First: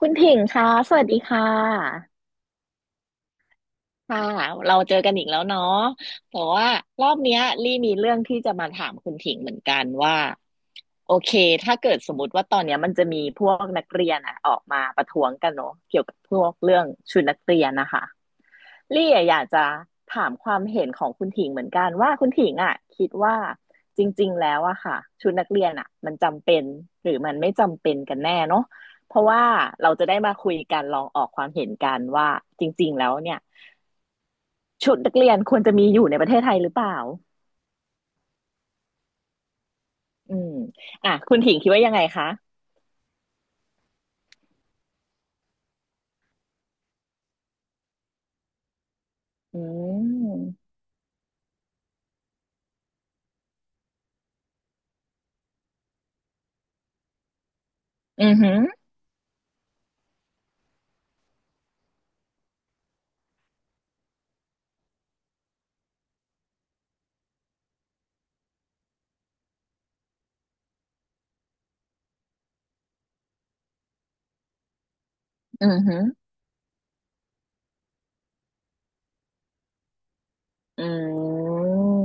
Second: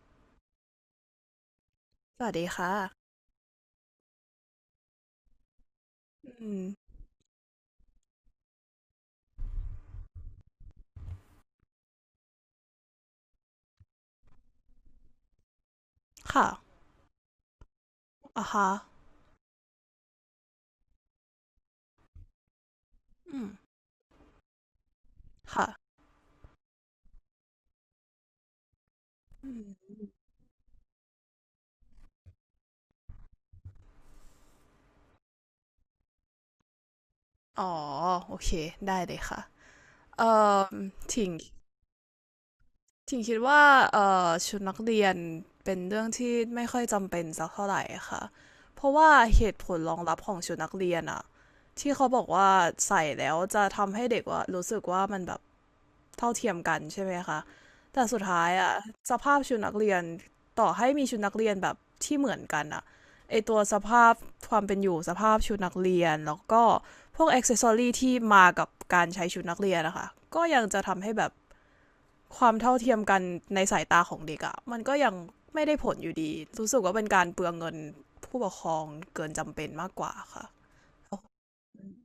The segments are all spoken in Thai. คุณถิงคะสวัสดีค่ะ สวัสดีค่ะค่ะ เราเจอกันอีกแล้วเนาะแต่อืม ว่ารอบเนี้ยลี่มีเรื่องที่จะมาถามคุณถิงเหมือนกันว่าโอเคถ้าเกิดสมมติว่าตอนเนี้ยมันจะมีพวกนักเรียนอะออกมาประท้วงกันเนาะเกี่ยวกับพวค่ะกเรื่องชุดนักเรียนนะคะ อ่าฮะลี่อะอยากจะถามความเห็นของคุณถิงเหมือนกันว่าคุณถิงอ่ะคิดว่าอืมจริงๆแล้วอะค่ะชุดนักเรีค่ะยนอะมันจำเป็นหรือมันไม่จำเป็นกันแน่เนาะเพราะว่าเราจะได้มาคุยกันลองออกความเห็นกันว่าจริงๆแล้วเนี่ยชุดนักเรียนควรจะมีอยู่ในประเทศไทยหรือเปล่าอ๋อโอเค ได้เลยค่ะ เอ่อืมออ่ะถิงคุณถิงคิดว่ายังไงคะคิดว่าชุดนักเรียน เป็นเรื่องที่ไม่ค่อยจำเป็นสักเท่าไหร่ค่ะ เพราะว่าเหอืตุผลรองรับของชุดนัมกเรียนอะที่เขาบอกว่าใส่แล้วจะทำให้เด็กว่ารู้สึกว่ามันแบบ เท่าเทียมกันใช่ไหมคะแต่สุดอือท้าหืยออะสภาพชุดนักเรียนต่อให้มีชุดนักเรียนแบบที่เหมือนกันอะไอตัวสภาพความเป็นอยู่สภาพชุดนักเรียนแล้วก็พวกอ็อกเซสซอรีที่มากับการใช้ชุดนักเรียนนะคะก็ยังจะทำให้แบบความเท่าเทียมกันในสายตาของเด็กอะมันก็ยังไม่อืได้อผหืลออยู่ดีรู้สึกว่าเป็นการเปลืองเงินผู้ปกครองเกินจำเป็นมากกว่าค่ะอื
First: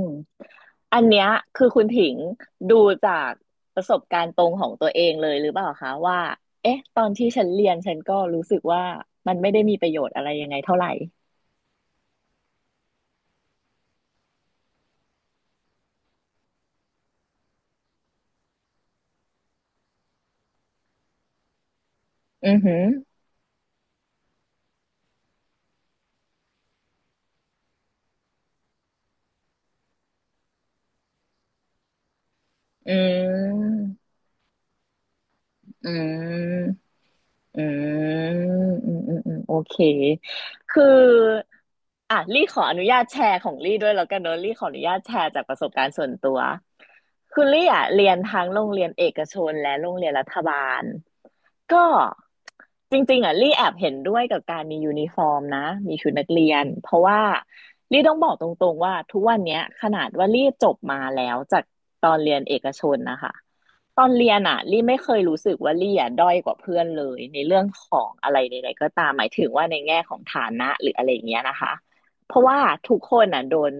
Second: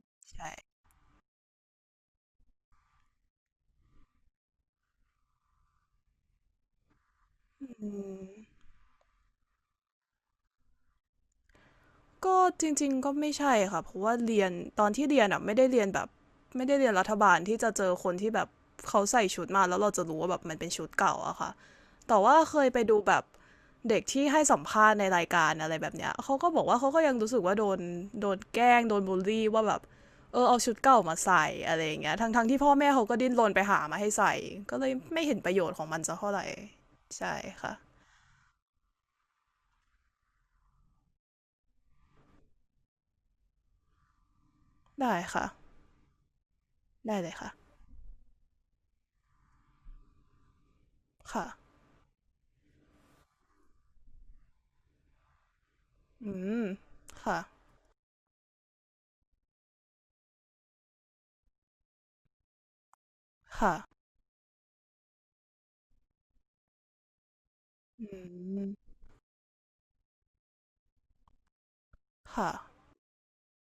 ม ใช่ อันเนี้ยคือคุณถิงดูจากประสบการณ์ตรงของตัวเองเลยหรือเปล่าคะว่าเอ๊ะตอนที่ฉันเรียนฉันก็รู้สึกว่ามันไม่ได้มีประโยชน์อะไรยังไงเท่าไหร่ ก็จริงๆก็ไม่ใช่ค่ะเพราะว่าเรียนตอนที่เรียนอ่ะไม่ได้เรียนแบบไม่ได้เรียนรัฐบาลที่จะเจอคนที่แบบเขาใส่ชุดมาแล้วเราจะรู้ว่าแบบมันเป็นชุดเก่าอะค่ะแต่ว่าอืเคอยหืไปอดูแบบเด็กที่ให้สัมภาษณ์ในรายการอะไรแบบเนี้ยเขาก็บอกว่าเขาก็ยังรู้สึกว่าโดนแกล้งโดนบูลลี่ว่าแบบเออเอาชุดเก่ามาใส่อะไรอย่างเงี้ยทั้งๆที่พ่อแม่อืเขาก็ดิ้นรนไปหามมาให้ใส่ก็เลยไม่เห็นประโยชน์ของอืมันสักม เท่าไหร่ใช่อืค่ะมอืมอืมอืม โอเค คืออ่ะลี่ขออนุญาตแชร์ของลี่ด้วยแล้วกันเนอะลี่ขออนุญาตแชได้ร์จาค่ะกประสบการณ์ส่วนตัวได้เลยคือค่ะลี่อ่ะเรียนทั้งโรงเรียนเอกชนและโรงเรียนรัฐบาลค่ะก็ จริงๆอ่ะลี่แอบเห็นด้วยกับการมียูนิฟอร์มนะมีชุดนักอืเรียมนเพราะว่าค่ะ ลี่ต้องบอกตรงๆว่าทุกวันเนี้ยขนาดว่าลี่จบมาแล้วจากตอนเรียนเอกชนนะคะ ค่ะตอนเรียนอะลี่ไม่เคยรู้สึกว่าลี่อะด้อยกว่าเพื่อนเลยในเรื่องขอืองอะไรใดๆก็มตามหมายถึงว่าในแง่ของฐานะหรืออะไรอย่างเงี้ยนะคะเพราะค่ะว่าทุกคนอะโดน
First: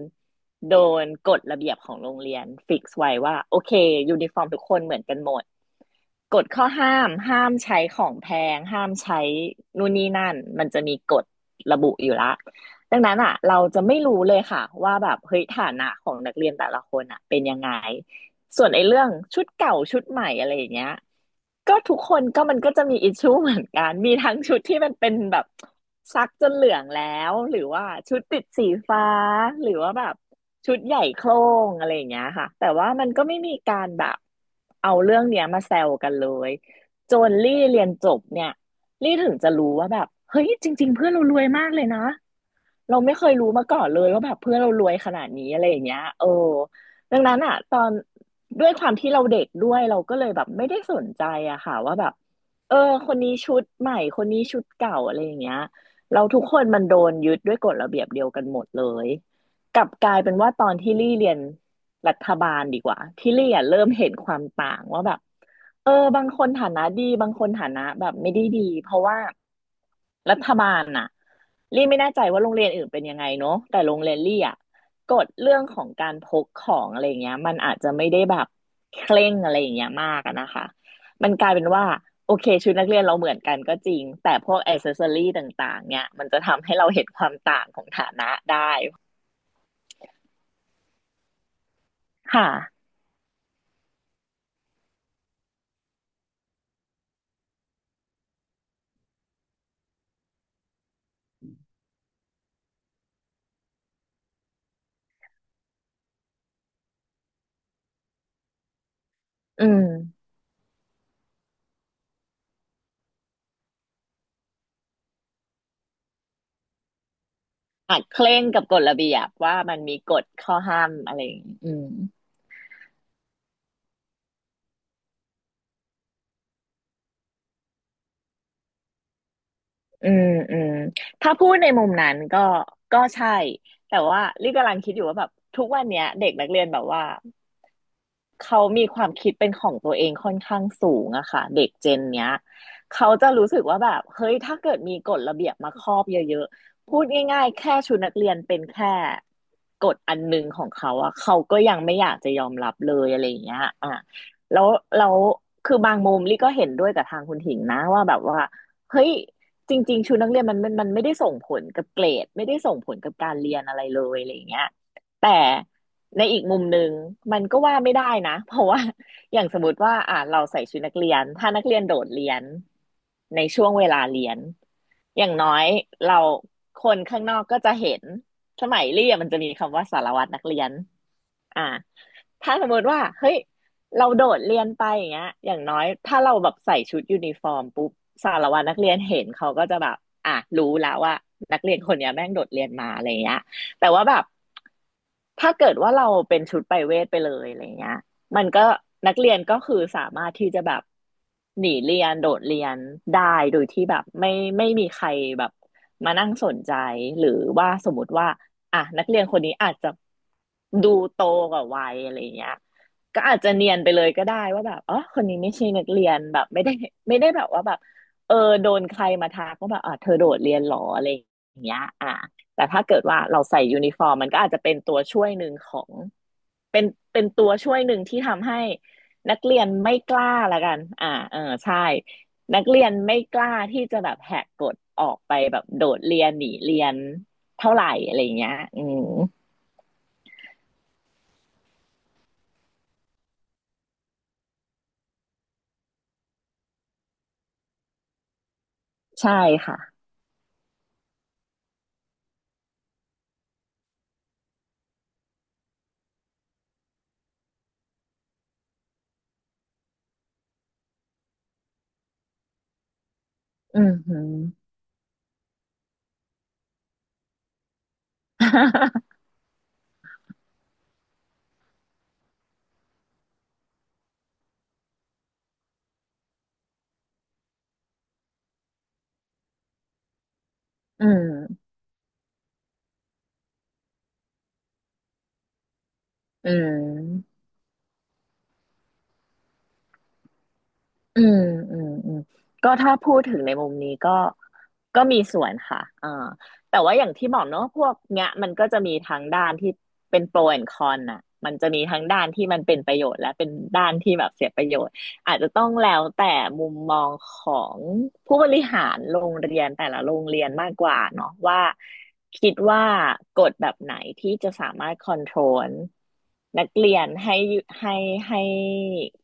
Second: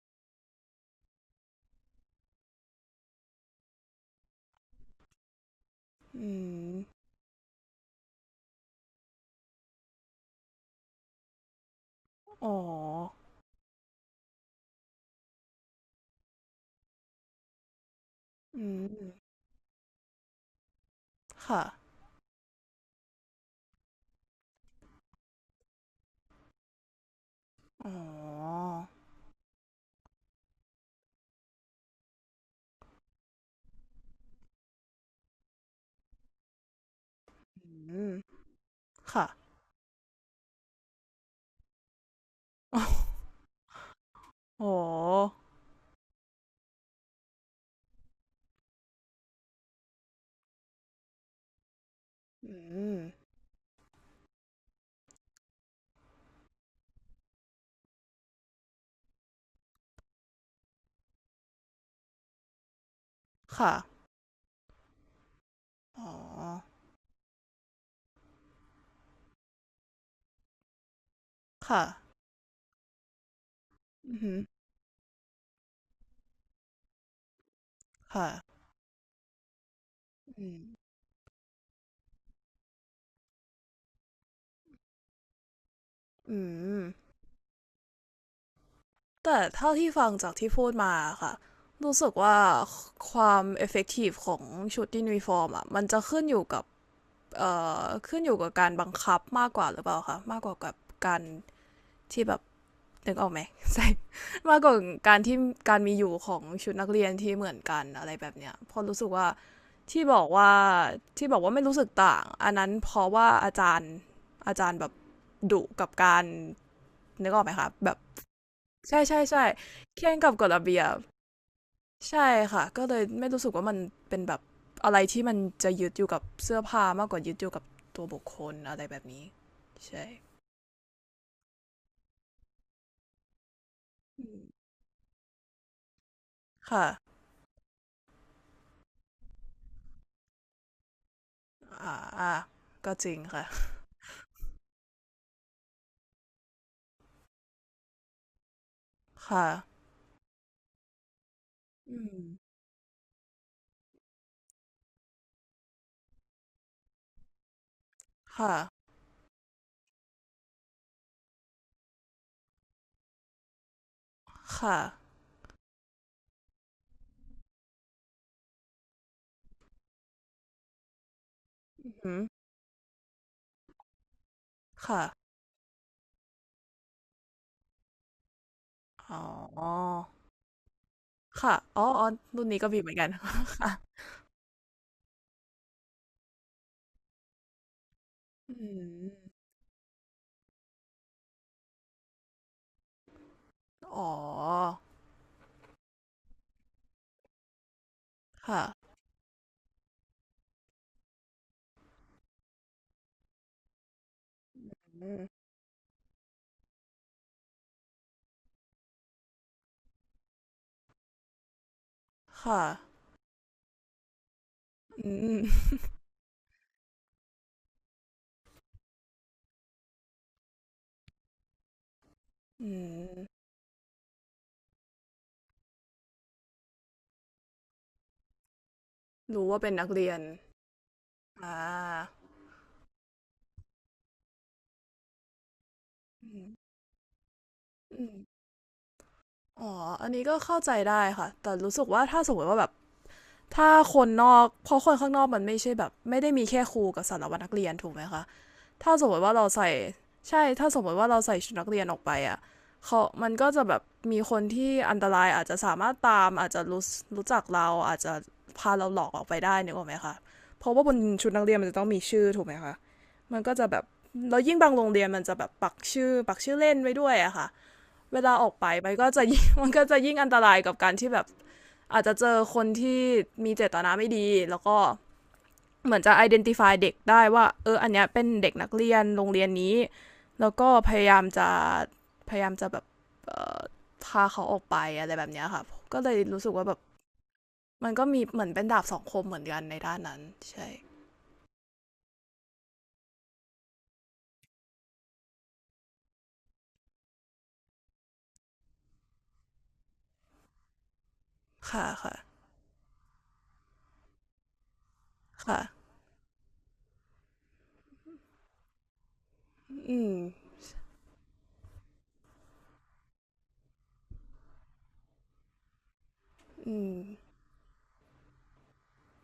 โดนกฎระเบียบของโรงเรียนฟิกซ์ไว้ว่าโอเคยูนิฟอร์มทุกคนเหมือนกันหมดอืกฎข้อมห้ามห้ามใช้ของแพงห้ามใช้นู่นนี่นั่นมันจะมีกฎระบุอยู่ละอ๋อดังนั้นอ่ะเราจะไม่รู้เลยค่ะว่าแบบเฮ้ยฐานะของนักเรียนแต่ละคนอ่ะเป็นยังไง ส่อืวนไอ้เรื่องมชุดเก่าชุดใหม่อะไรอย่างเงี้ยค่ะก็ทุกคนก็มันก็จะมีอิชชูเหมือนกันมีทั้งชุดที่มันเป็นแบบซักจนเหลืองแล้วหรือว่าอ๋อชุดติดสีฟ้าหรือว่าแบบชุดใหญ่โคร่งอะไรอย่างเงี้ยค่ะแต่ว่ามันก็ไม่มีการแบบเอาเรื่องเนี้ยมาแซวกันเลยจนลี่เรียนอืจมบเนี่ยลี่ค่ะ ถึงจะรู้ว่าแบบเฮ้ยจริงๆเพื่อนเรารวยมากเลยนะ เราไม่เค ยรู้มาก่อนเลยว่าแบบเพื่อนอ๋อเรารวยขนาดนี้อะไรอย่างเงี้ยเออดังนั้นอ่ะตอนด้วยความที่เราเด็กด้วยเราก็เลยแบบไม่ได้สนใจอะค่ะว่าแบบอืเออมคนนี้ชุดใหม่คนนี้ชุดเก่าอะไรอย่างเงี้ยเราทุกคนมันโดนยึดด้วยกฎระเบียบเดียวกันหมดเลยกลับกลายเป็นว่าตอนที่ลี่เรียนรัฐบาลดีกว่าที่ลี่อะค่ะเริ่มเห็นความต่างว่าแบบ เออ๋ออบางคนฐานะดีบางคนฐานะแบบไม่ได้ดีเพราะว่ารัฐบาลน่ะค่ะลี่ไม่แน่ใจว่าโรงเรียนอื่นเป็นยังไงเนาะแต่โรงเรีอืยนมลี่อ่ะกฎเรื่องของการพกของอะไรเงี้ยมันอาจจะไม่ได้ค่ะแบบเคร่งอะไรอย่างเงี้ยมากอะอืนะมคะมันกลายเป็นว่าโอเคชุดนักเรียนเราเหมือนกันก็จริงแต่พวกอ c เซสซอรี่ต่างๆเนี่ยมันอืจะทำให้มเราเห็นความต่างของฐานะได้แต่เท่าที่ฟังจากที่พูดมาค่ะรู้สึกว่าค่ะความ effective ของชุดยูนิฟอร์มอ่ะมันจะขึ้นอยู่กับเอ่ขึ้นอยู่กับการบังคับมากกว่าหรือเปล่าคะมากกว่ากับการที่แบบ นึกออกไหม ใส่มากกว่าการที่การมีอยู่ของชุดนักเรียนที่เหมือนกันอะไรแบบเนี้ยเพอรู้สึกว่าอืมที่บอกว่าไม่รู้สึกต่างอันนั้นเพราะว่าอาจารย์แบบดุกับการนึกออกไหมคะแบบอาจเคร่งกับกฎระใช่เบียใช่บใช่ว่ามันมีเคร่กงฎกับกฎข้อระเบีห้ายมบอะไรอย่างงี้อืม ใช่ค่ะก็เลยไม่รู้สึกว่ามันเป็นแบบอะไรที่มันจะยึดอยู่กับเสื้อผ้ามากกว่ายึดอยู่กับตัวบุคคลอะไรแบบนี้ใช่อืมอืมถ้าพูดในมุมนั้นก็ก็ใช่แต่ว่าลี่กำลังคิดอยู่ว่าแบบทุกวันเนี้ยเด็กนักเรียนแบบค่ะว่า เขามีความคิดเป็นของตัวเองค่อนข้างสูงอะค่ะเด็กเจอ่านเนี้อ่ายก็จเขาริงจะค่ะรู้สึกว่าแบบเฮ้ยถ้าเกิดมีกฎระเบียบมาครอบเยอะๆพูดง่ายๆแค่ชุดนักเรียนเป็นแค่ค่ะ กฎอันหนึงของเขาอะเขาก็ยังไม่อือยากมจะยอมรับเลยอะไรอย่างเงี้ยอ่ะแล้วแล้วคือบางมุมลี่ก็เห็นด้วยกับทางคุณถิงนะว่าแบบว่าค่ะ เฮ้ยจริงๆชุดนักเรียนมันไม่ได้ส่งผลกับเกรดไม่ได้ส่งผลกับการเรียนอะไรเลยอะไรอย่างเงี้ยค่ะ แต่ ในอีกมุมหนึ่งมันก็ว่าไม่ได้นะ เพราะว่า อย่างสมมติว่าเราใส่ชุดนักเรียนถ้านักเรียนอืโดอดหือเรียนในช่วงเวลาเรียนค่ะอย่างน้อยเราคนข้างนอกก็จะเห็นสมัยเรีอยนมันจะมี๋อคำว่าสารวัตรนักเรียนค่ะ อ่าอ๋ออ๋อรุ่นถ้านี้สก็มมมีเหติมือนว่ากัน เฮ้ย ค่ะเราโดดเรียนไปอย่างเงี้ยอย่างน้อยถ้าเราแบบใส่ชุดยูนิฟอร์มปุ๊บสารอืวัตรนักมเรียนเห็นเขาก็จะแบบอ่ะรู้แล้วว่านักเรียนคนเนี้ยแม่งโดดเรียนมาอะไรเงี้ย แต่อ๋อ ว่าแบบถ้าเกิดว่าเราเป็นชุดไปเวทไปเลยอะไรเงี้ยมันค่ะก็นักเรียนก็คือสามารถที่จะแบบหนีเรียนโดดเรียนได้โดยที่แบบไม่มีอืใครมแบบมานั่งสนใจหรือว่าสมมติว่าอ่ะนักเรียนคนนี้อาจจะดูโตกว่าวัยอะไรเงี้ยค่ะก็อาจจะเนียนไปเลยก็ได้ว่าแบบอ๋ออืคนนี้ไม่ใช่มนักเรียนแบบไม่ได้แบบว่าแบบเออโดนใครมาทักว่าแบบอ่ะเธอโดดเรียนหรออะไรอย่างเงี้ยอ่ะ แต่อืถ้าเกิดว่าเราม ใส่ยูนิฟอร์มมันก็อาจจะเป็นตัวช่วยหนึ่งของเป็นเป็นตัวช่วยหนึ่งที่ทำให้นักรู้เรีว่ายนเป็นนักไม่เรีกยนล้าละกันเอออ่าใช่นักเรียนไม่กล้าที่จะแบบแหกกฎออกไปแบบโดดเรียนหอืนีมเรียนเท่าไหร่อือะมไรอย่างเงี้ยอืมอ๋อ อันนี้ก็เข้าใจได้ค่ะ แต่รู้สึกว่าถ้าสมมติว่าแบบถ้าคนนอกเพราะคนข้างนอกมันไม่ใช่แบบไม่ได้มีแค่ครูกับสารวัตรนักเรียนถูกไหมคะ ถ้าสมมติใช่ว่าเราใส่ค่ะใช่ถ้าสมมติว่าเราใส่ชุดนักเรียนออกไปอ่ะเขามันก็จะแบบมีคนที่อันตรายอาจจะสามารถตามอาจจะรู้จักเราอาจจะพาเราหลอกออกไปได้นึกออกไหมคะเพราะว่าบนชุดนักเรียนมันจะต้องมีชื่อถูกไหมคะมันก็จะแบอืบมหึ มแล้วยิ่งบางโรงเรียนมันจะแบบปักชื่อเล่นไว้ด้วยอะค่ะเวลาออกไปมันก็จะยิ่ง มันก็จะยิ่งอันตรายกับการที่แบบอาจจะเจอคนที่มีเจตนาไม่ดีแล้วก็ เหมือนจะ identify เด็กได้ว่าเอออันเนี้ยเป็นเด็กนักเรียนโรงเรียนนี้แล้วก็พอืยายามจะมแบบพาเขาออกไปอะไรแบบเนี้ยค่ะก็เลยรู้อืสึกว่าแบบม มันก็มีเหมือนเป็นดาบสองคมเหมือนกันในด้านนั้นใช่อืมอืมอืมก็ถ้าพูดถึงในมุมนี้ก็ก็มีส่วนค่ะแต่ว่าอย่างที่บอกเนอะพวกเนี้ยมันก็จะมีทั้งด้านที่เป็นโปรแอนคอนน่ะมันจะมีค่ะทั้งค่ะด้านที่มันเป็นประโยชน์และเป็นด้านที่แบบเสียประโยชน์ อาจจะค่ะต้องแล้วแต่มุมมองของผู้บริหารโรงเรียนแต่ละอืมโรงเรียนมากกว่าเนาะว่าคิดว่ากฎแบบไหนที่จะสามารถคอนโทรลนักอืเรีมยนให้ให้ให้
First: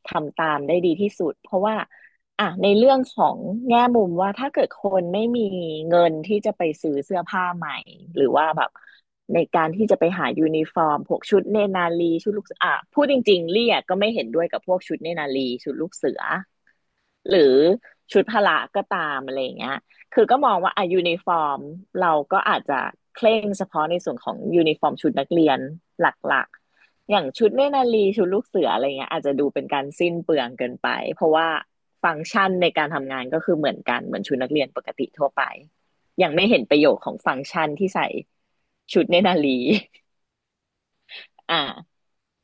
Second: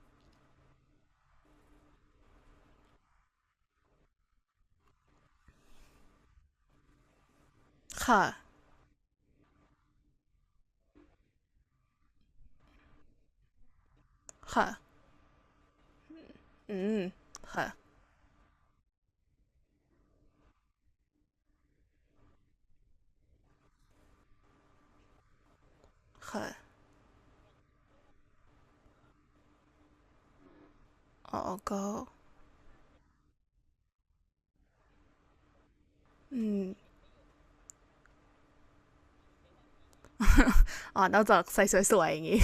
ทำตามได้ดีที่สุดเพราะว่า อ่ะในเรื่องของแง่มุมว่าถ้าเกิดคนไม่มีเงินที่จะไปซื้อเสื้อผ้าใหม่หค่ะรือว่าแบบในการที่จะไปหายูนิฟอร์มพวกชุดเนตรนารีชุดลูกเสืออ่ะพูดจริงๆเรียกก็ไม่เห็นด้วยกับค่ะพวกชุดเนตรนารีชุดลูกเสือ อืมหรือค่ะชุดพละก็ตามอะไรอย่างเงี้ยคือก็มองว่าอ่ะยูนิฟอร์มเราก็อาจจะเคร่งเฉพาะในส่วนของยูนิฟอร์มชุดนักเรียนหลักค่ะๆอย่างชุดเนตรนารีชุดลูกเสืออะไรเงี้ยอาจจะดูเป็นการสิ้นเปลืองเกินไปเพราะอ๋อว่าก็ฟังก์ชันในการทำงานก็คือเหมือนกันเหมือนชุดนักเรียนปกติทั่วไปยังอืไม่เห็มนประโยชน์ของฟังก์ชันที่ใส่ชุดเนตรนารี อ๋อนอกจากอ่า ใส่สวยๆอย่างงี้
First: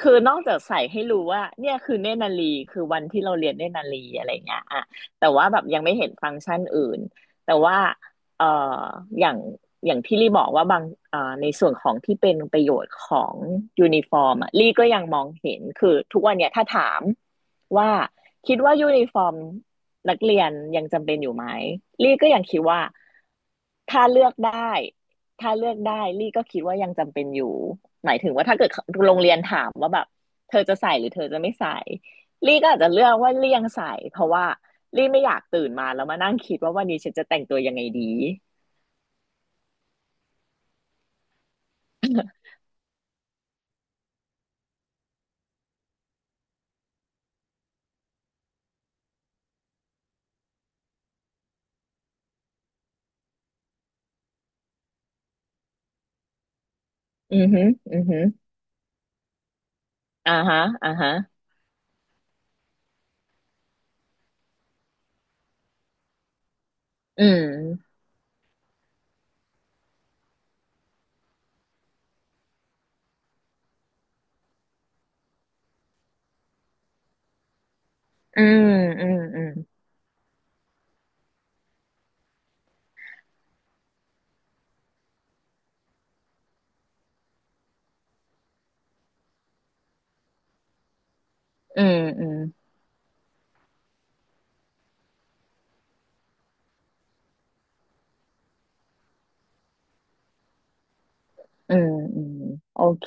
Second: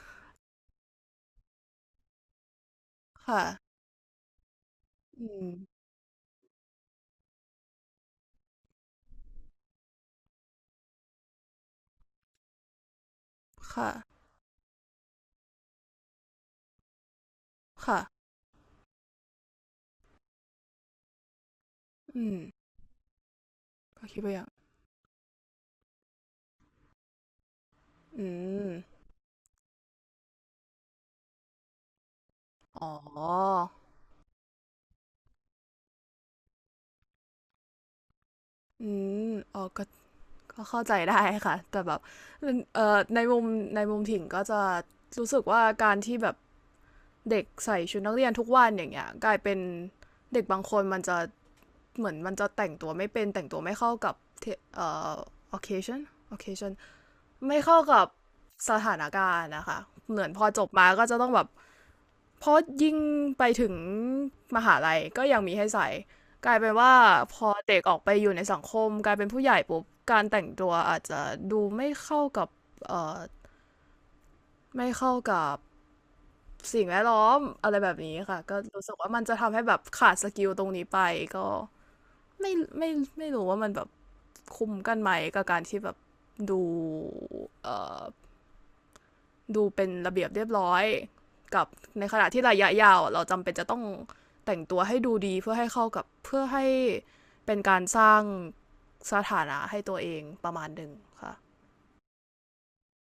คือนอกจากใส่ให้รู้ว่าเนี่ยคือเนตรนารีคือวันที่เราค่ะเรียนเนตรนารีอะไรเงี้ยอะอืแต่ว่ามแบบยังไม่เห็นฟังก์ชันอื่นแต่ว่าเอ่ออย่างอย่างที่ลี่บอกว่าบางในส่วนของที่เป็นประโยชน์ของค่ะยูนิฟอร์มอะลี่ก็ยังมองเห็นคือทุกวันเนี่ยถ้าถามว่าค่ะคิดว่ายูนิฟอร์มนักเรียนยังจำเป็นอยู่ไหมลี่อืก็มยังคิดว่า ถ้าก็คิดเลืไปอกอย่างได้ถ้าเลือกได้ลี่ก็คิดว่ายังจำเป็นอยู่หมายอืถึงว่าถ้าเกิม ดโรงเรียนถามว่าแบบเธอจะใส่หรือเธอจะไม่ใส่ลี่ก็อาจอ๋จะเลือกอว่าลี่ยังใส่เพราะว่าลี่ไม่อยากตื่นมาแล้วมานั่งคิดว่าวันนี้ฉันจะแต่งตัวยังไงดีอืมอ๋อก็ก็เข้าใจได้ค่ะแต่แบบในมุมถิ่งก็จะรู้สึกว่าการที่แบบเด็กใส่ชุดนักเรียนทุกวันอย่างเงี้ยกลายเป็นเด็กบางคนมันจะเหมือนมันจะแต่งตัวไม่เป็นแต่งตัวไม่เข้ากับเทเอ่อ occasion occasion อือไม่หึเข้าอืกัอบหึอสถานการณ์นะคะเหมือนอ่าพอฮะจบมาอ่าก็ฮะจะต้องแบบ เพราะยิ่งไปถึงมหาลัยก็ยังมีให้ใส่กลายเป็นว่าอืพอเด็กอมอกไปอยู่ในสังคมกลายเป็นผู้ใหญ่ปุ๊บการแต่งตัวอาจจะดูไม่เข้ากับเอ่อไม่เข้ากับสิ่งแวดล้อมอะไรแบบนี้ค่ะอืก็มรู้สึกอืว่ามมันจะอืมทำให้แบบขาดสกิลตรงนี้ไปก็ไม่ไม่ไม่รู้ว่ามันแบบคุ้มกันไหมกับการที่แบบดูเอ่อ ดูเป็นระเบียบเรียบร้อยกับอืมในขอืณะม ที่ระยะยาวเราจำเป็นจะต้องแต่งตัวให้ดูดีเพื่อให้เข้ากับเพื่อให้เป็นการสร้างสถานะให้ตัวเองประมาณหนึ่งค่ะอืมอืมโอเค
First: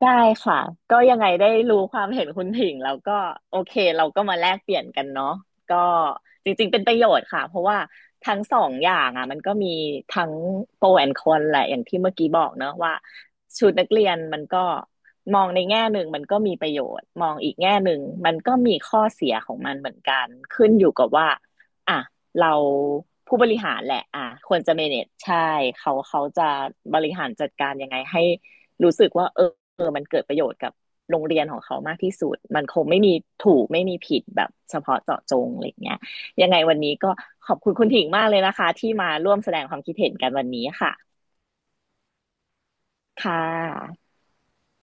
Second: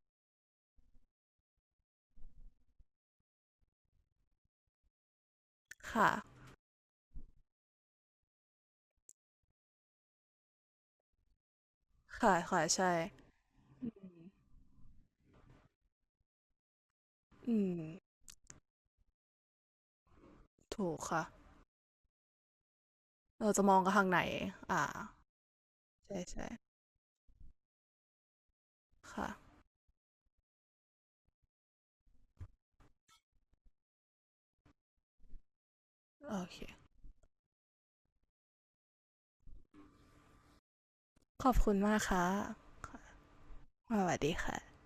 ได้ค่ะก็ยังไงได้รู้ความเห็นคุณถิงแล้วก็โอเคเราก็มาแลกเปลี่ยนกันเนาะก็ค่ะจริงๆเป็นประโยชน์ค่ะเพราะว่าทั้งสองอย่างอ่ะมันก็มีทั้งโปรแอนคอนแหละอย่างที่เมื่อกี้ค่ะบอกค่ะเนอะใช่ว่าชุดนักเรียนมันก็มองในแง่หนึ่งมันก็มีประโยชน์มองอีกอืแง่มหนึ่งมันก็มีข้อเสียของมันเหมือนกันขึ้นอถูยู่กกับค่ะว่าอ่ะ เราผู้บเราริจะมหาองรกระแหทาละงไหนอ่ะควรจะ อ่า manage ใช่เขาใช่เขาใช่จะบริหารจัดการยังไงให้รู้สึกค่ะว่าเออเออมันเกิดประโยชน์กับโรงเรียนของเขามากที่สุดมันคงไม่มีถูกไม่มีผิดแบบเฉพาะเจาะจงอะไรยเงี้ยโอยังเคไงวันนี้ก็ขอบคุณคุณถิ่งมากเลยนะคะที่มาร่วมแสดงความคิดเห็นกันวันนี้ค่ะขอบคุณมากค่ะค่สะวัสดีค่ะ